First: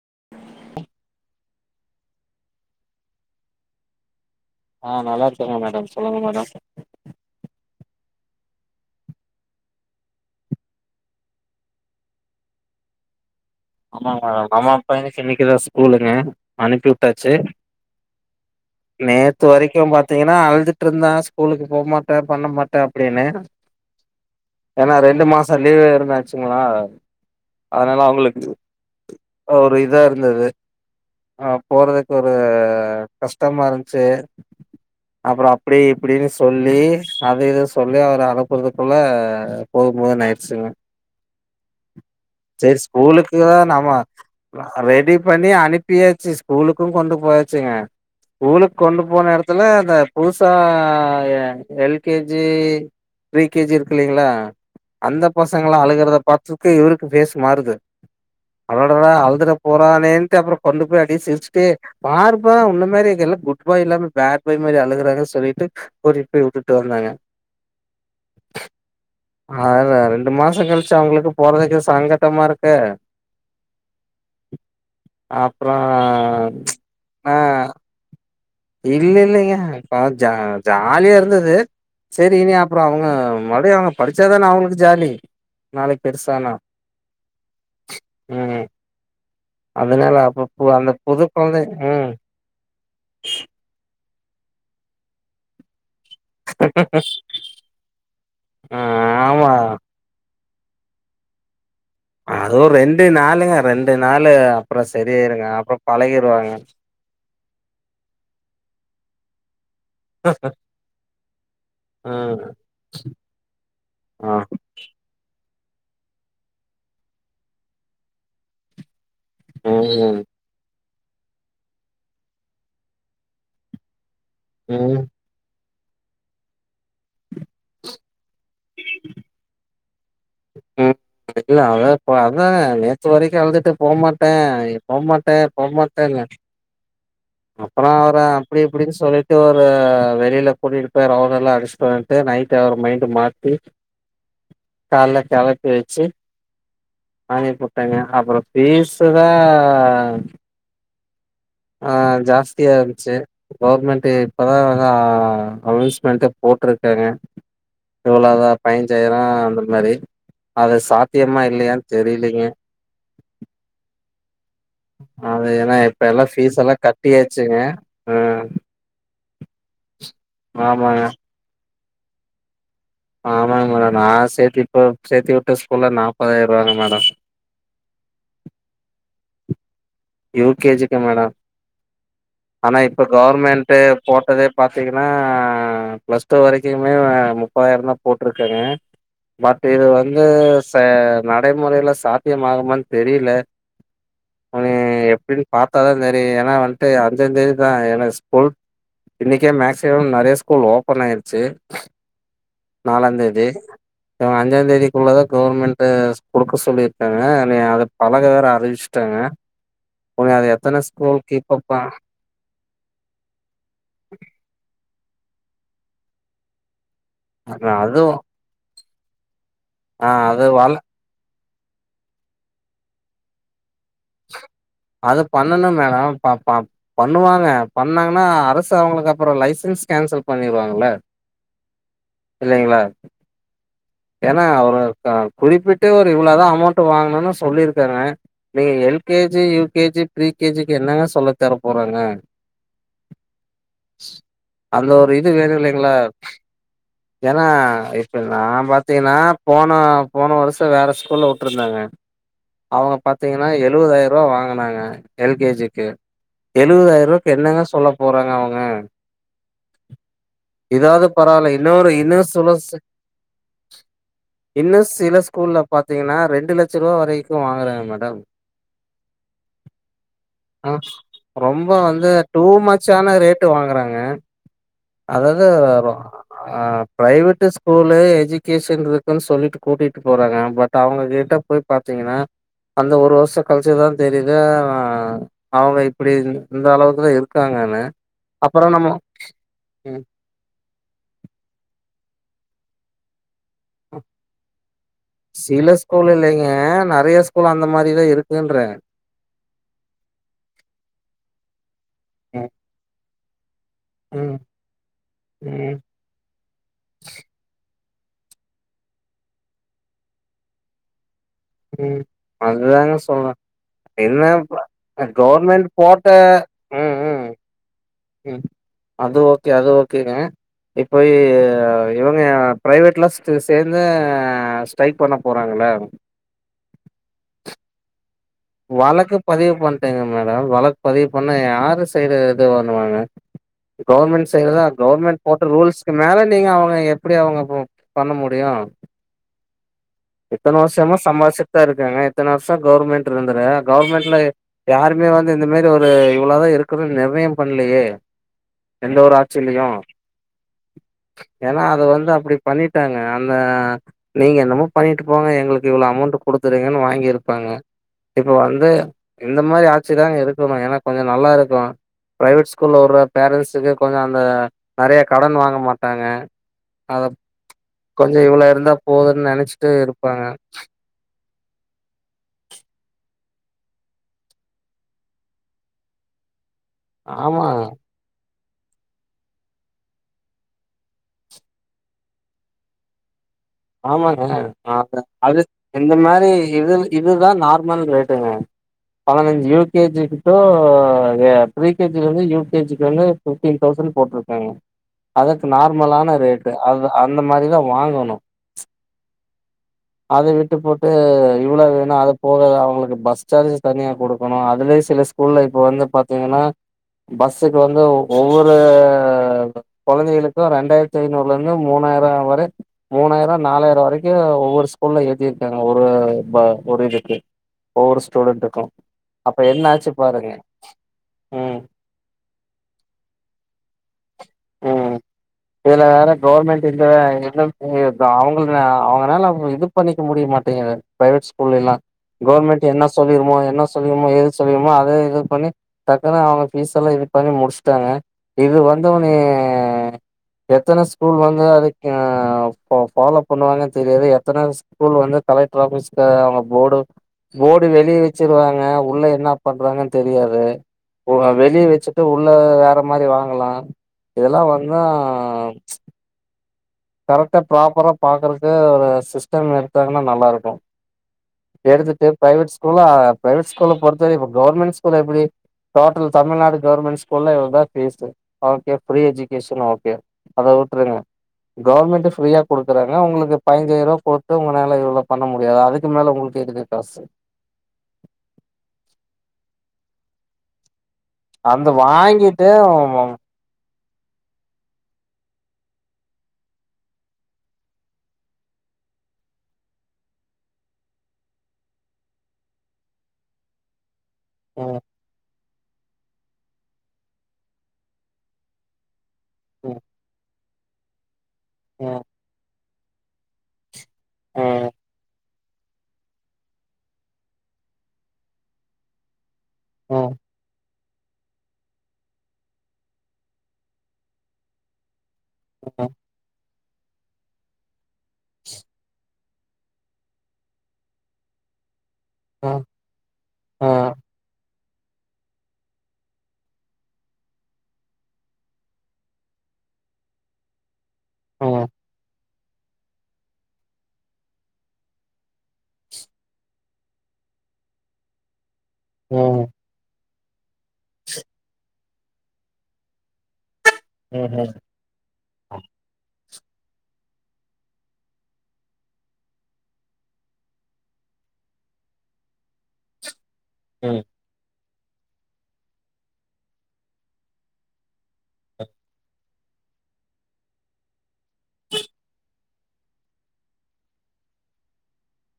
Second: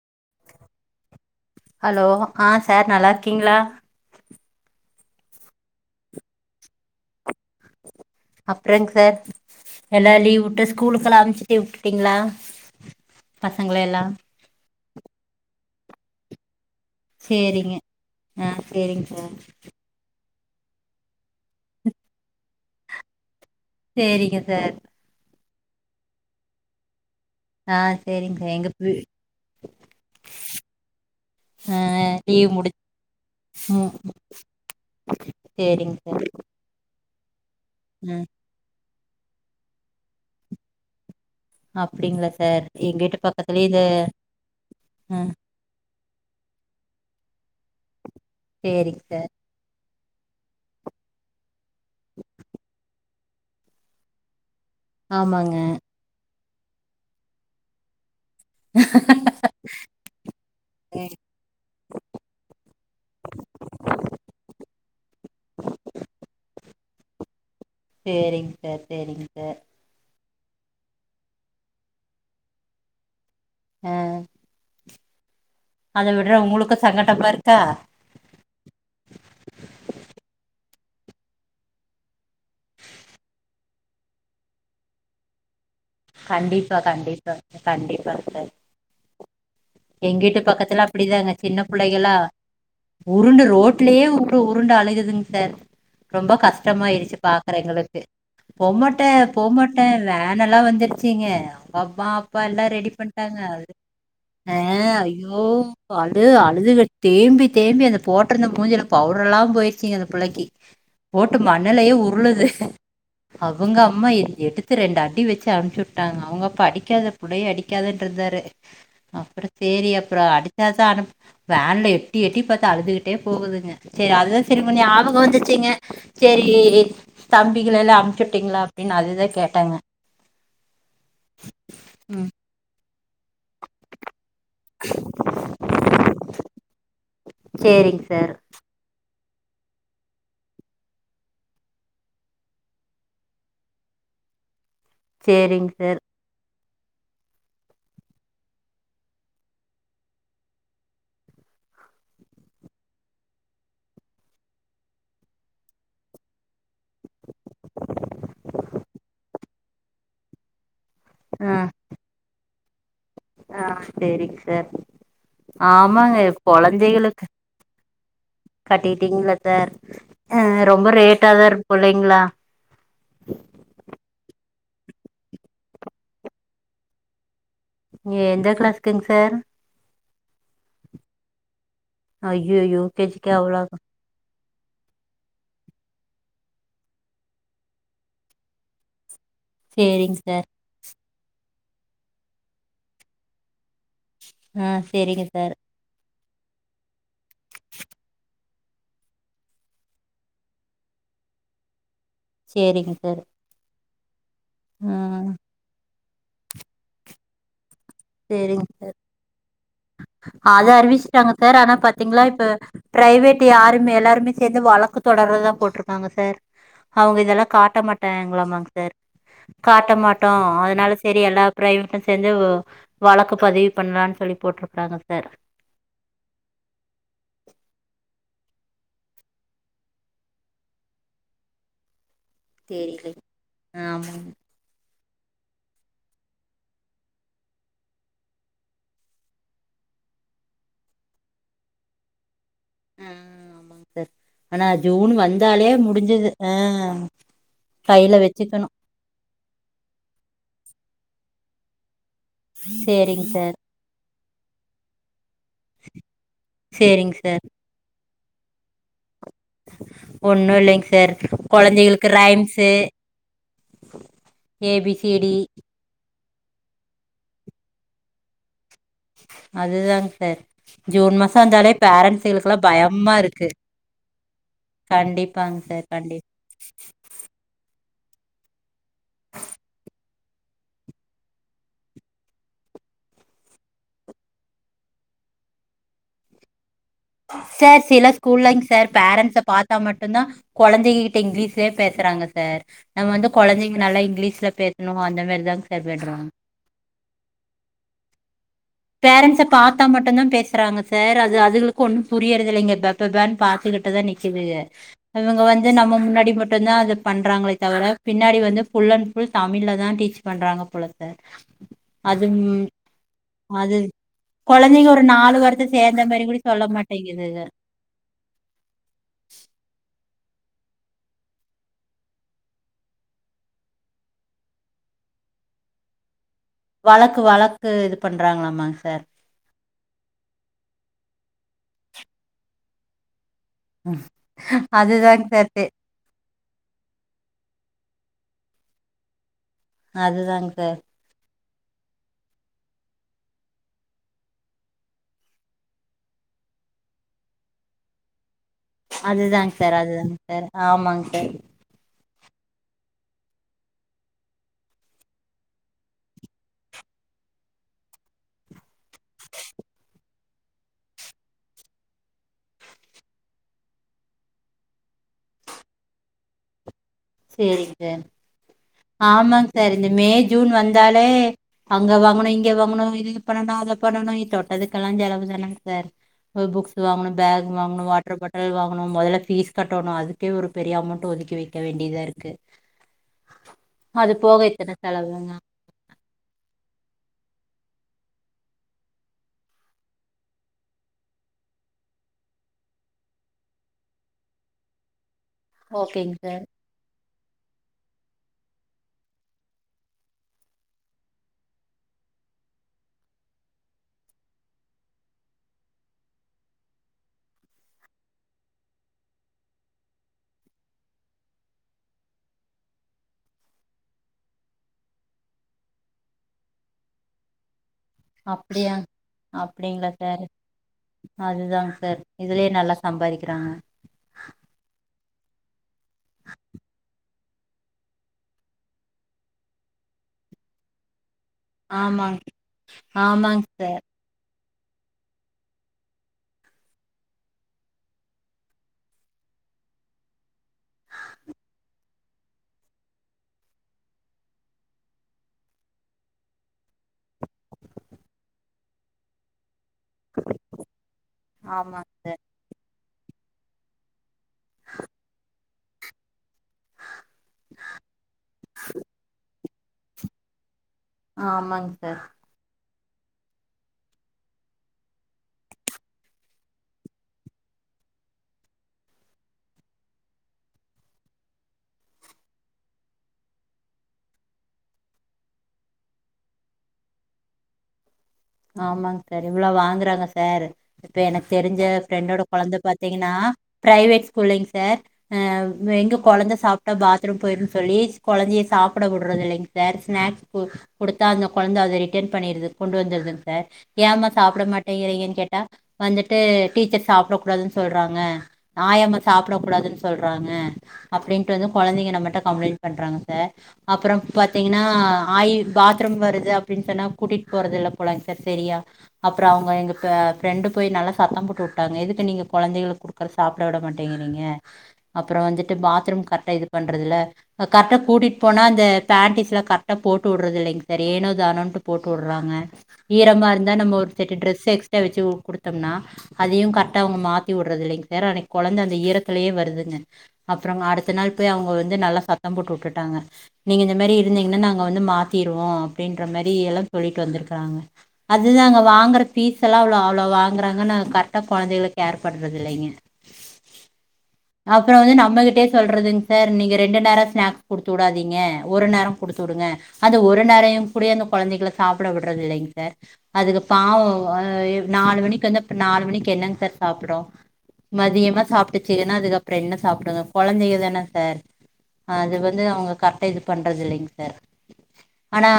[unintelligible] Hello ஆ sir நல்லாருக்கீங்களா ஆ நல்லா இருக்கேங்க மேடம் சொல்லுங்க மேடம் அப்றங் சார் எல்லா லீவ் உட்டு ஸ்கூலுக்கல்லா அம்ச்சிட்டி உட்டுட்டீங்களா ஆமாங் மேடம் நம்ம பையனுக்கு இன்னக்கிதா ஸ்கூலுங்க அனுப்பி உட்டாச்சி சேரிங்க ஆ சேரிங்க சார் நேத்து வரைக்கும் பாத்தீங்க னா அழுதுட்டுருந்தா ஸ்கூலுக்கு போமாட்ட பண்ண மாட்ட அப்டின்னு சேரிங்க சார் சரி லீவ் ல எதுனா ஆச்சுங்ளா ஆ செரிங் சார் எங்க வீ ஒரு இதா இருந்தது ஆ போறதுக்கு ஒரு லீவ் முடிச் கஷ்டமா ம் இருந்ச்சு அப்றம் அப்டி சேரிங்க சார் இப்டின்னு சொல்லி அது இத சொல்லி அவர ம் அனுப்புறதுக்குள்ள போதும்போதுன் ஆயிடுச்சுங்க அப்டிங்ளா சார் எங்க வீட்டு பக்கத் அ நம்ம ரெடி பண்ணி அனுப்பியாச்சு ஸ்கூலுக்கும் கொண்டு போயாச்சு ச்சுங்க ஊருக் சேரிங்க கொண்டு சார் போன எடத்துல அந்த புதுசாக L K G pre K G இருக்குல்லைங்களா அந்த ஆமாங்க பசங்களா அழுகுறத பாத்துக்கு இவுருக்கு ஃபேசு மாறுது அடடடா அழுதுற போறாநேன்ட்டு அப்புறம் கொண்டு போய் ம் அப்டியே சிரிச்சுட்டே பாருப்பா உன்ன மாரி எல்லா குட் பாய் இல்லாம பேட் பாய் மாரி அழுகுறாங்கனு சொல்லிட்டு கூட்டிட்டு போய் வுட்டுட்டு வந்தங்க சேரிங் சார் சேரிங் சார் அதுல ரெண்டு மாசங்கழிச்சு அவுங்களுக்கு போறதுக்கு சங்கட்டமா இருக்கு ஆ அப்புறோ அத விடுற உங்களுக்கூ சங்கடமா இருக்கா இல்லிலிங்க ப்பாவும் ஜா ஜாலியா இருந்துது செரி இனி அப்புறம் அவுங்க மறுபடியும் அவுங்க படிச்சாதான அவுங்களுக்கு ஜாலி நாளைக்கு பெருசானா கண்டிப்பா கண்டிப்பா கண்டிப்பா செரி ம் அதனால எங்க வீட்டு அப்ப பு பக்கத்துல அந்த புது அப்டிதாங்க சின்ன கொழந்தை ம் பிள்ளைகளா உருண்டு ரோட்லயே உ உருண்டு அழுகுதுங் சார் ரொம்ப கஷ்டமாயிருச்சி பாக்குற எங்களுக்கு ஆ போம்மாட்ட ஆமா போம்மாட்ட வே னல்லா வந்துருச்சிங்க அதுவு ரெண்டு நாளுங்க ரெண்டு நாளு அ அப்புறம் ஐயோ சரியாயிருங்க அப்புறம் அழு பழகிருவாங்க அழுதுகுட் தேம்பி தேம்பி அந்த போட்ருந்த மூஞ்சில பவுட்ருல்லாம் போயிருச்சிங்க அந்த புள்ளைக்கி போட்டு மண்ணலையே ம் உருளுது அவுங்க அம்மா எ ஆ எடுத்து ரெண்டு அடி வெச்சு தி அம்ச்சு வுட்டாங்க அவுங்க அப்பா அடிக்காத புள்ளய அடிக்காதன்றுந்தாரு அப்பறம் செரி ம் அப்புறம் அடிச்சாதா அடம்ப் வேன்ல எட்டி எட்டி பாத்து அழுதுகிட்டே போகுதுங்க செரி அதுதான் செரி உங்க ம் ஞாபகம் வந்துச்சுங்க செரி தம்பிகளைல்லா அம்ச்சுட்டீங்ளா அப்டின்னு அதுதா கேட்டங்க ம் இல்ல அதான் ப ம் அதான நேத்து வரைக்கு அழுதுட்டு போமாட் ட போமாட்ட போமாட்ட ல அப்பற சேரிங் அவர சார் அப்டி இப்டின் சொல்லிட் டு ஒரு வெளியில கூட்டிட்டு போய் ரவுண்டுல்லா அடிச்ட்டு வந்டு நைட்டு அவர் மைண்டு மாத்தி [inaudible] கால்ல கெளப்பி சேரிங் சார் வச்சி நானே போட்டங்க அப்பறம் பீஸு தா ஆ ஜாஸ்தியா இருந்ச்சு கவர்மெண்டு இப்பதா அனௌன்ஸ்மென்ட் போ போட்ருக்காங்க இவ்ளோதா பைன்ஜாயிரோ அந்த மாரி ஆகஸ்ட் சாத்தியமா ஆ இல்லையான் தெரிலீங்க ஆ செரி தெ அது ஏன்னா இப்ப ஆமாங்க எல்லா ஃபீஸ் எல்லா கொழந்தைகளுக் கட்டியாச்சுங்க ம் கட்டிட்டீங்கள சார் அ ரொம்ப ஆமாங்க ரேட்டாதா இருக்கும் புள்ளைங்ளா ஆமாங்க மேடம் நா சேத்தி இப்ப சேத்தி விட்ட ஸ்கூல்ல நாப்பதாயிர ரூவாங்க மேடம் ங்கய எந்த கிளாஸ்குங் சார் யூ கே ஜி க்குங்க மேடம் ஐயோ ஆனா இப்ப யூகேஜிக்கு அவ்ளோ கவர்மெண்டு போட்டதே பாத்தீங்கன்னா பிளஸ் டூ வரைக்குமே முப்பதாயிரந்தா போட்ருக்காங்க பட் இது சேரிங்க வந்து சார் ச நடைமுறையில சாத்தியமாகுமானு தெரியல அ ஆ சேரிங்க எப்புடின் சார் பாத்தாதா தெரியு ஏன்னா வந்துட்டு அஞ்சாந்தேதிதா எனக்கு ஸ்கூல் இன்னைக்கே மேக்சிமம் நெறைய ஸ்கூல் ஓபன் ஆயிருச்சு சேரிங்க நாலாந் சார் தேதி சோ அஞ்சாந் தேதிக்குள்ளதா ம் கவுர்மெண்டு குடுக்க சொல்லியிருக்காங்க இனி அது பலக வேற அறிவிஷ்ட்டாங்க [inaudible] அது அறிவிஷ்ட்டாங்க சார் கீப்பப் ப ஆனா பாத்தீங்ளா இப்ப ப்ரைவேட் யாருமே எல்லாருமே சேந்து வழக் க்கு தொடரர்தா போட்ருக்காங்க சார் அவங்க இதெல்லா காட்ட அதுவு மாட்டாங்களாமாங்க சார் காட்ட ஆ மாட்டோ அது வள அதனால செரி எல்லா ப்ரைவேட்டு சேந்து ஒ வழக்கு பதிவ் அது பண்ணணு மேடம் ப பல பண்ணுவாங்க பண்ணாங்கன்னா அரசு அவுங்களுக்கு அப்புறோ லைசென்ஸ் கேன்சல் பண்ணிடுவாங்கள இல்லைங்ளா தெரிலைங் ஆமாங்க ஏனா அவரு அ குறிப்பிட்டு ஒரு இவ்ளோ தா அமௌண்டு வாங்கணுனு சொல்லிருக்காங்க நீங்க L K G U K G pre K ஜிக்கு என்னங்க சொல்ல தர போறாங்க ம் ஆமாங் சார் ஆனா அந்த ஜூன் ஒரு இது வேணு வந்தாலே இல்லைங்களா முடிஞ்சது ஆ ஏன்னா கையில இப்ப நா வச்சுக்கணு பாத்தீங்னா அ போன போன வருஷ வேற ஸ்கூல்ல வுட்டுருந்தாங்க அவுங்க சேரிங்க பாத்தீங்கன்னா சார் எழுவதாயி ரூவா வாங்கனாங்க எல் கே ஜிக்கு சேரிங்க எழுவதாயிரூபாக்கு சார் என்னங்க சொல்ல போறாங்க அவுங்க ஒன்னும் இல்லைங்க இதாவ்து சார் பரவால்ல இன்னொரு கொழந்தைகளுக்கு இன்னு ரைம்ஸு சுலோச ஏ இன்னு பி சி சில டி ஸ்கூல்ல பாத்தீங் ஏனா ரெண்டு லட்ச ரூபா வரைக்கு வாங்குறங் மேடம் [inaudible] அதுதாங் சார் ஆ ஜூன் மாச ரொம்ப வந்தாலே வந்து டூ பேரன்ஸுகுளுக்குலா யமா இருக்கு அதாவ்து கண்டிப்பாங்க சார் அப்றோ கண்டிப் அ ப்ரைவேட்டு ஸ்கூல்ல எஜூ கேசன் ருக்குன் சொல்லிட்டு கூட்டிட்டு போறாங்க பட் அவுங்க கிட்ட போய் பாத்தீங்கன்னா அந்த ஒரு வருஷோ கழிச்சு தா தெரியிது ஆ அவுங்க இப்படி இந் இந்தளவு சார் சில ஸ்கூல்லங் சார் பேரன்ஸ பாத்தா ம் மட்டுந்தா கொழந்தைங்க கிட்ட இங்கிலீஷ்லே பே சுறாங்க சார் நம்ம வந்து கொழந்திங்க நல்லா இங்கிலீஸ்ல பேசணு அந்த மாரிதாங் சில சார் ஸ்கூல் விட்றோ இல்லைங்க நெறைய ஸ்கூல் அந்த மாரிதா இருக்குன்றே பேரண்ஸ பாத்தா மட்டுந்தா பேசுறாங்க சார் அது அதுகளுக் ஒண்ணு ம் புரியறதில்லைங்க பப்பப் பான் டு கிட்டுதா ம் நிக்குதுக இவங்க வந்து ம் நம்ம முன்னாடி மட்டுந்தா அத பண்றாங்களே தவிர பின்னாடி வந்து ஃபுல் அண் ஃபுல் தமிழ்ல தா டீச் பண்றாங்க போல சார் ம் அது ம், அதுதாங்க சொல்ற அது என்ன ப கொழந்திங்க ஒரு நாலு கவர்மெண்ட் வார்த்த சேந்த போட்ட மாதிரி கூடி சொல்ல ம் ம் மாட்டேங்குதுக அது ஓகே அது ஓகேங்க இப்போய் இவங்க ப்ரைவேட்லா ச சேந்து ஸ்ட்ரைக் பண்ண போ றாங்களா வழக்கு வழக்கு இது பண்றாங்களாமாங்க சார் வழக்கு பதிவு பண் ணுங்க மேடம் வழக் பதிவு பண்ணா யாரு சைடு இது பண்ணுவாங்க கவ்ர்மெண் சைடு தா கவ்ர்மெண் அதுதாங்க சார் போட்ட தே- ரூல்ஸ்க்கு மேல நீங்க அவுங்க எப்புடி அவுங்க ப பண்ண முடியு அதுதாங்க இத்தனை சார் வர்ஷமா சம்பார்ச்சித் தா இருக்காங்க எத்தன வர்ஷோ கவுர்மெண்ட்டுருந்தத கவுர்மெண்ட்ல யாருமே வந்து இந்த மாரி ஒரு இவ்வளதா இருக்கிற்த நிர்ணயம் பண்ணலையே எந்த ஒரு அதுதாங்க ஆட்சிலியு சார் அதுதாங்க சார் ஆமாங்க சார் ஏன்னா அது வந்து அப்படி பண்ணிட்டாங்க அந்த நீங்க என்னமோ பண்ணிட்டு போங்க எங்களுக்கு இவ்வளோ அமௌண்டு குடுத்துருங்கன்னு வாங்கியிருப்பாங்க இப்போ வந்து இந்த மாரி ஆச்சிதாங்க இருக்குனு ஏனா கொஞ்ச நல்லாருக்கு ப்ரைவேட் ஸ்கூல்ல உற்ற பேரன்ஸுக்கு கொஞ்ச அந்த நெறய கடன் வாங்க மாட்டாங்க அத சேரிங்க சார் கொஞ்ச இவள இருந்தா போதுன் ஆமாங்க நினைச் சார் இந்த மே ஜூன் வந்தாலே அங்க வாங்கணு இங்க வாங்கணு இது பண்ணனு அத பண்ணனு இ தொட்டதுக்கல்லா செலவு தானாங் சர் புக்ஸஸு வாங்கணு ஆமா, பேக் வாங்ணு வாட்ர பாட் அல் வாங்கணு மொதல்ல பீஸ் கட்டோணு அதுக்கே ஒரு பெரிய அமோண்ட்டு ஒதுக்கி வெக்க வேண்டிதா இருக்கு அது ஆமாங்க போக இத்தனை ந த செலவுங்க அது இந்த மரி இதுல் இதுதா நார் மல் ரேட்டுங்க பதனஞ்சு யூ கேஜி டூ ஏ ப்ரீ கேஜிலேந்து யூ கேஜிக் வந்து ஃபிப்டீன் தௌசண் ஃபில் போட்ருக்காங்க அதர்க்கு ஓகேங்க நார்மலான சார் ரேட்டு அத அந்த மாரிதா வாங்கணு [inaudible] அத விட்டு போட்டு இவ்ளோ வேணு அத போக அவுங்களுக்கு பஸ் சார்ஜஸ் தனியா குடுக்கணு அதுலயு சில ஸ்கூல்ல இப்ப வந்து பாத்தீங்கனா பஸ்ஸுக்கு வந்து ஒவ்வொரு கொழந்தைகளுக்கு ரெண்டாயர்த்தி ஐநூறுலேந்து மூணா ஆயர்வா வரே மூணாயிரொ நாலாயர வரக்கு ஒவ்வொரு ஸ்கூல்ல ஏத்திருக்காங்க ஒரு ப ஒரு இதுக்கு ஒவ்வொரு ஸ்டூடண்ட்டுக்கு அப்டிங்ளா சர் ம் அதுதாங் சர் இதுலே நல்லா சம்பாரிக்கிறாங்க உம் இதல வேற கவுர்மெண்ட்டு இந்த வே இந்த இதா அவுங்குள்தே அவுங்கனால அவுங்ள இது பண்ணிக்க முடிய மாட்டேங்குது பிரைவேட் ஸ்கூல்லி எல்லா ஆமாங்க கோர்மெண்ட் என்ன சொல்லிருமோ ஆமாங்க என்ன சார் சொல்லிருமோ ஏது சொல்லிருமோ அதே இது பண்ணி டக்குனு அவங்க பீஸ்சல்லா இது பண்ணி முடுஷ்ட்டாங்க இது வந்த ஒன் னி எத்தன ஸ்கூல் வந்து அதுக்கே ஃபா ஃபாலோ பண்ணுவாங்க தெரியாது எத்தன ஸ்கூல் வ அந்து கலைட்ராபீஸ் க அவுங்க போடு போடு வெளிய வெச்சிருவாங்க உள்ள என்னா பண்றாங்கன் தெரியாது உ அ வெளிய ஆமாங்க வெச்சிட்டு சார் உள்ள வேற மாரி வாங்கலா இதலா வந்தா கரட்டா ப்ராப்பரா பாக்கறக்கு ஒரு சிஸ்டம் எடுத்தாங்னா நல்லாருக்கு ஆமாங்சர் கூலா ப்ரைவேட் ஸ்கூல பொறுத்தவரி இப்ப கவுர்மெண் ஸ்கூல் எப்புடி டோட்டல் தமிழ்நாடு கவர்மெண் ஸ்கூல்ல இவள்தா fees okay free education okay அத ஊட்ருங்க கவுர்மெண்ட்டு ஃப்ரீயா குடுக்குறாங்க உங்ளுக்கு பயின்ஞ்சாயிர்வா போத்து உங்கனால இவ்ளோ பண்ண முடியாது அதுக்கு மேல உங்குளுக்கு எதுக்கு காசு ஆமாங் சர் இவ்ளோ வாங்குறாங்க சர் இப்ப எனக் தெரிஞ்ச அந்த ஃப்ரெண்டோட வாங்கிட்டு கொழந்த பாத்தீங்கனா ம் பிரைவேட் ஸ்கூல்லிங் சர் அ எங்க கொழந்த சாப்ட்டா பாத்ரூம் போயிருன் சொல்லிஸ் கொழந்திய சாப் ஆப்புட உட்றதுல்லைங் சர் ஸ்நேக்ஸ் கு குடுத்தா அந்த கொழந்த அத ரிட்டன் பண்ணிடுது கொண்டு வந்துர்துங் ச ஏம்மா சாப்புட ம் மாட்டேங்கிறீங்க கேட்டா வந்துட்டு டீச்சர் சாப்ட குடாதுன் சொல்றாங்க ஆயம்மா சாப்ட குடாதுன் சொல்றாங்க அப்டின்ட்டு வந்து கொழந்தைங்க ம் நம்மட்ட கம்ளைண் பண்றாங்க சர் அப்றம் பாத்திங்னா ம் ஆயி பாத்ரூம் வருது அப்டின் சொன்னா கூட்டிட் போறத் இல்ல பொலை சர் செரியா அப்ற அவங்க எங்க ப ம் ஃப்ரெண்டு போய் நல்லா சத்த போட்டு உட்டாங்க எதுக்கு நீங்க கொழந்தைகளுக் குடுக்ற சாப்ட விட மாட்டேங்கிறிங்க அப்ற வந்துட்டு ம் பாத்ரூம் கர்ட்டா இது பண்றதுல கர்ட்டா கூட்டிட் போனா அந்த பேண்டீஸ்ல கர்ட்டா போட்டு உட்றதில்லைங் சர் ஏனோ தானோன்டு போட் போற்றாங்க ம் ஈரமா இருந்தா நம்ம ஒரு ம் செட்டு ட்ரெஸ் சேக்ஸ்ட வெச்சி உ குடுத்தம்னா அதியு கர்ட்டா அவுங்க மாத்தி உட்றதில்லைங் சர் அன்னக்கி கொழந்த அந்த ஈரத்துலே வ வர்துங்க அப்றங்கு அடுத்த நாள் பே அவுங்க ம் வந்து நல்லா சத் தம் போட்டு வுட்டுட்டாங்க நீங்க இந்த மேரி இருந்தீங்னா நாங்க வந்து மாத்திருவோ அப்டின்ற மேரி எல்லா சொல்லிட்டு வந்திருக் காங்க அதுதாங்க வாங்கற ம் ஃபீஸ் ம் அல்லா அவ்ளோ அவ்ளோ வா ங்கறாங்க கர்ட்டா கொழந்தைகள கேர் பண்றதில்லைங்க ம் அப்ற வந்து நம்மகிட்டியே சொல்றதுங் சார் நீங்க ரெண்டு நேர ஸ்நாக்ஸ் குடுத்து வுடாதீங்க ஒரு நேர குடுத்தூடுங்க அந்த ஒரு நேரையுங் கூடியேந் கொழந்தைகள சாப்ட விட்றது இல்லைங் சார் அதுக பாவ ம் அ எ நாலு மணிக்கு வந்து அப்ற நாலு மணிக்கு என்னங் சார் சாப்டு மதியமா சாப்ட்டுச்சுகன்னா அதுக்கப்புறோ என்ன சாப்டுங்க கொழந்தைக தான சார் அது வந் து அவங்க கரெக்டா இது பண்றதில்லைங்க சார் ஆனா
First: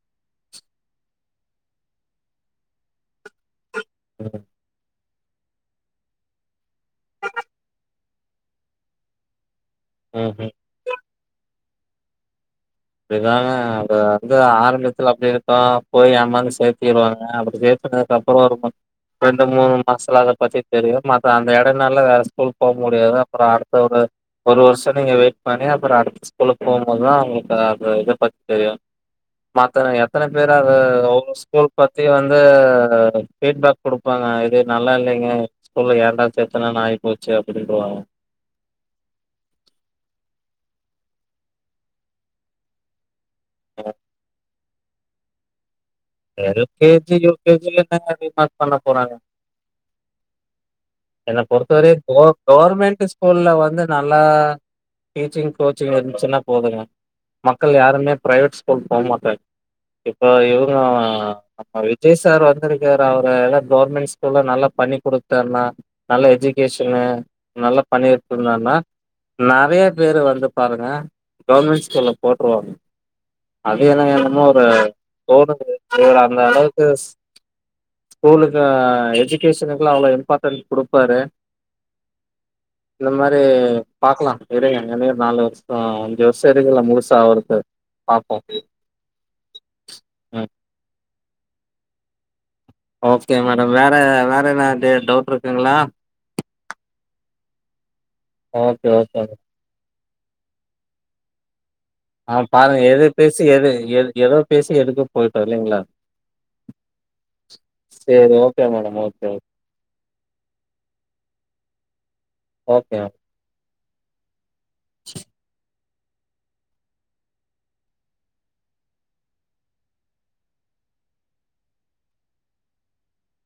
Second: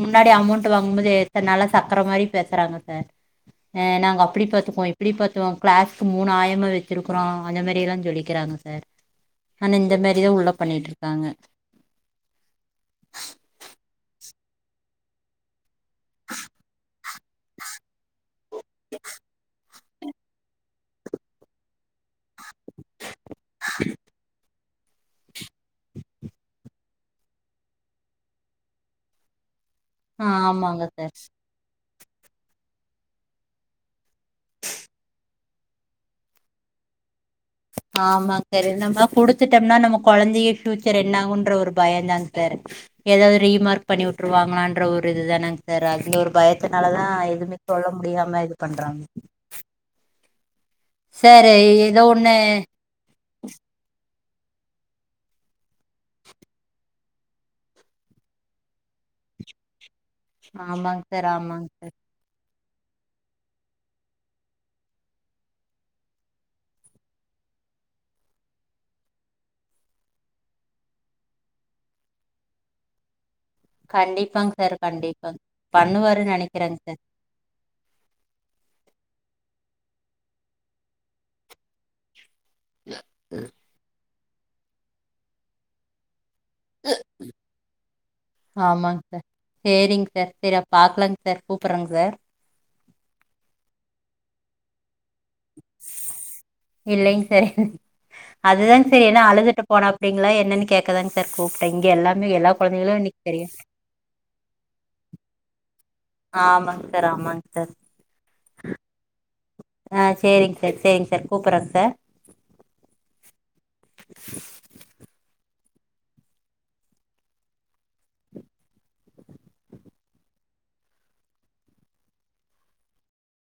முன்னாடி அமௌண்ட் மட்டு வாங்கும்போது எத்தன நாளா சக்கர மாரி பேசுறாங்க சார் அ நாங்க ம் அப்டி பாத்துப்போ இப் டி பத்தும் கிளாஸ்க்கு மூணு ஆயமா வச்சிருக்கறோ அந்த மாரிலா சொல்லிக்கிறாங்க சார் ஆனா இந்த மாரிதா ம் ம் உள்ள பண்ணிட்ருக்காங்க அப்டிதாங்க அ வந்து ஆரம்பத்துல அப்டி இருக்கு போய் ஏமாந்து சேத்திடுவாங்க அப்பறோ சேத்தனதுக்கப்பறோ அப்புற ஒரு ரெண்டு மூணு மாசத்துல அத பத்தி தெரியு மற்ற அந்த எட நாள்ல வேற ஸூகூல் போ முடியாது அப்றோ அடுத்த ஒரு ஒரு வருஷ நீங்க வெயிட் பண்ணி அப்ரோ அடுத்த ஸ்கூலுக்கு போ போதா அவுங்களுக்கு அது இத பத்தி தெரியு மத்த எத்தன ஆ பேரு அ ஆமாங்க சார் ஸ்கூல் பத்தி வந்து ஃபீட்பேக் குடுப்பாங்க இது நல்லா இல்லைங்க ஸ்கூல்ல ஏன்டா சேத்தனோனு ஆயி போச் ஆமாங் சார் நம்ம குடுத்துட்டம்னா நம்ம கொழந்தைய ஃபியூச்சர் என்னாகுன்ற ஒரு பய தாங் சார் ஏதாவது ரீமார்க் பண்ணி உட்ருவாங்களா ன்ற ஒரு இது தானங் சார் அந்த ஒரு பயத்துனாலதா எல்கேஜி, எதுமே யுகேஜில சொல்ல என்னங்க முடியாம இது ரீமார்க் பண்ண பண்றாங்க போறாங்க? என்ன சார் பொறுத்தவரையு ஏதோ கொ ஒண்ணு கவர்மெண்ட் ஸ்கூல்ல வந்து நல்லா டீச்சிங் கோச்சிங் இருந்துச்சின்னா போதுங்க மக்கள் யாருமே பிரைவேட் ஸ்கூல் போ மாட்டாங்க இப்ப இவங்க ஆமாங்க சார் ஆமாங்க சார் நம்ம விஜய் சார் வந் துருக்காரு அவரு எல்லா கவர்மெண்ட் ஸ்கூல்ல நல்லா பண்ணி குடுத்தாருன்னா நல்ல எஜுகேஷன்னு நல்லா பண்ணி விட்ருந்தாருன்னா நறைய பேரு வந்து பாருங்க கவர்மெண்ட் ஸ்கூல்ல போட்ருவாங்க அது என்னங்க என்னமோ கண்டிப்பாங் ஒரு சார் கண்டிப்பாங் தோணுது இவர் பண்ணுவாருன் அந்த நெனைக்கிறேங் அளவுக்கு சார் ஸ்கூலுக்கு அ எஜிக் கேஷனுக்குலா அவ்ளோ இம்பார்ட்டன்ட் குடுப்பாரு இந்த மாரி பாக்கலா இருங்க இன்னொயொரு நாலு வருசோ அஞ்சு வருஷ இருக்குல்ல முழுசா அவருக்கு பாப்போ சரிங் சார் ம் சரி அப் பாக்லாங் சார் கூப்றங் சார் ஓகே மேடம் வேற வேற என்ன டவுட் இருக்குங்களா இல்லைங் சார் அதுதாங் ஓகே சார் ஏனா ஓகே அழுதுட்டு போனாப்படிங்களா என்னன்னு கேக்கதாங் சார் கூப் ஆ பாருங்க எது பேசி எது எ எதோ பேசி எதுக்கோ போயிட்டோ இல்லைங்களா ஆமாங் சார் ஆமாங் சார் சேரி ஓகே மேடம் ஓகே ஆ சேரிங் சார் சேரிங் சார் கூப்ற சார் ஓகே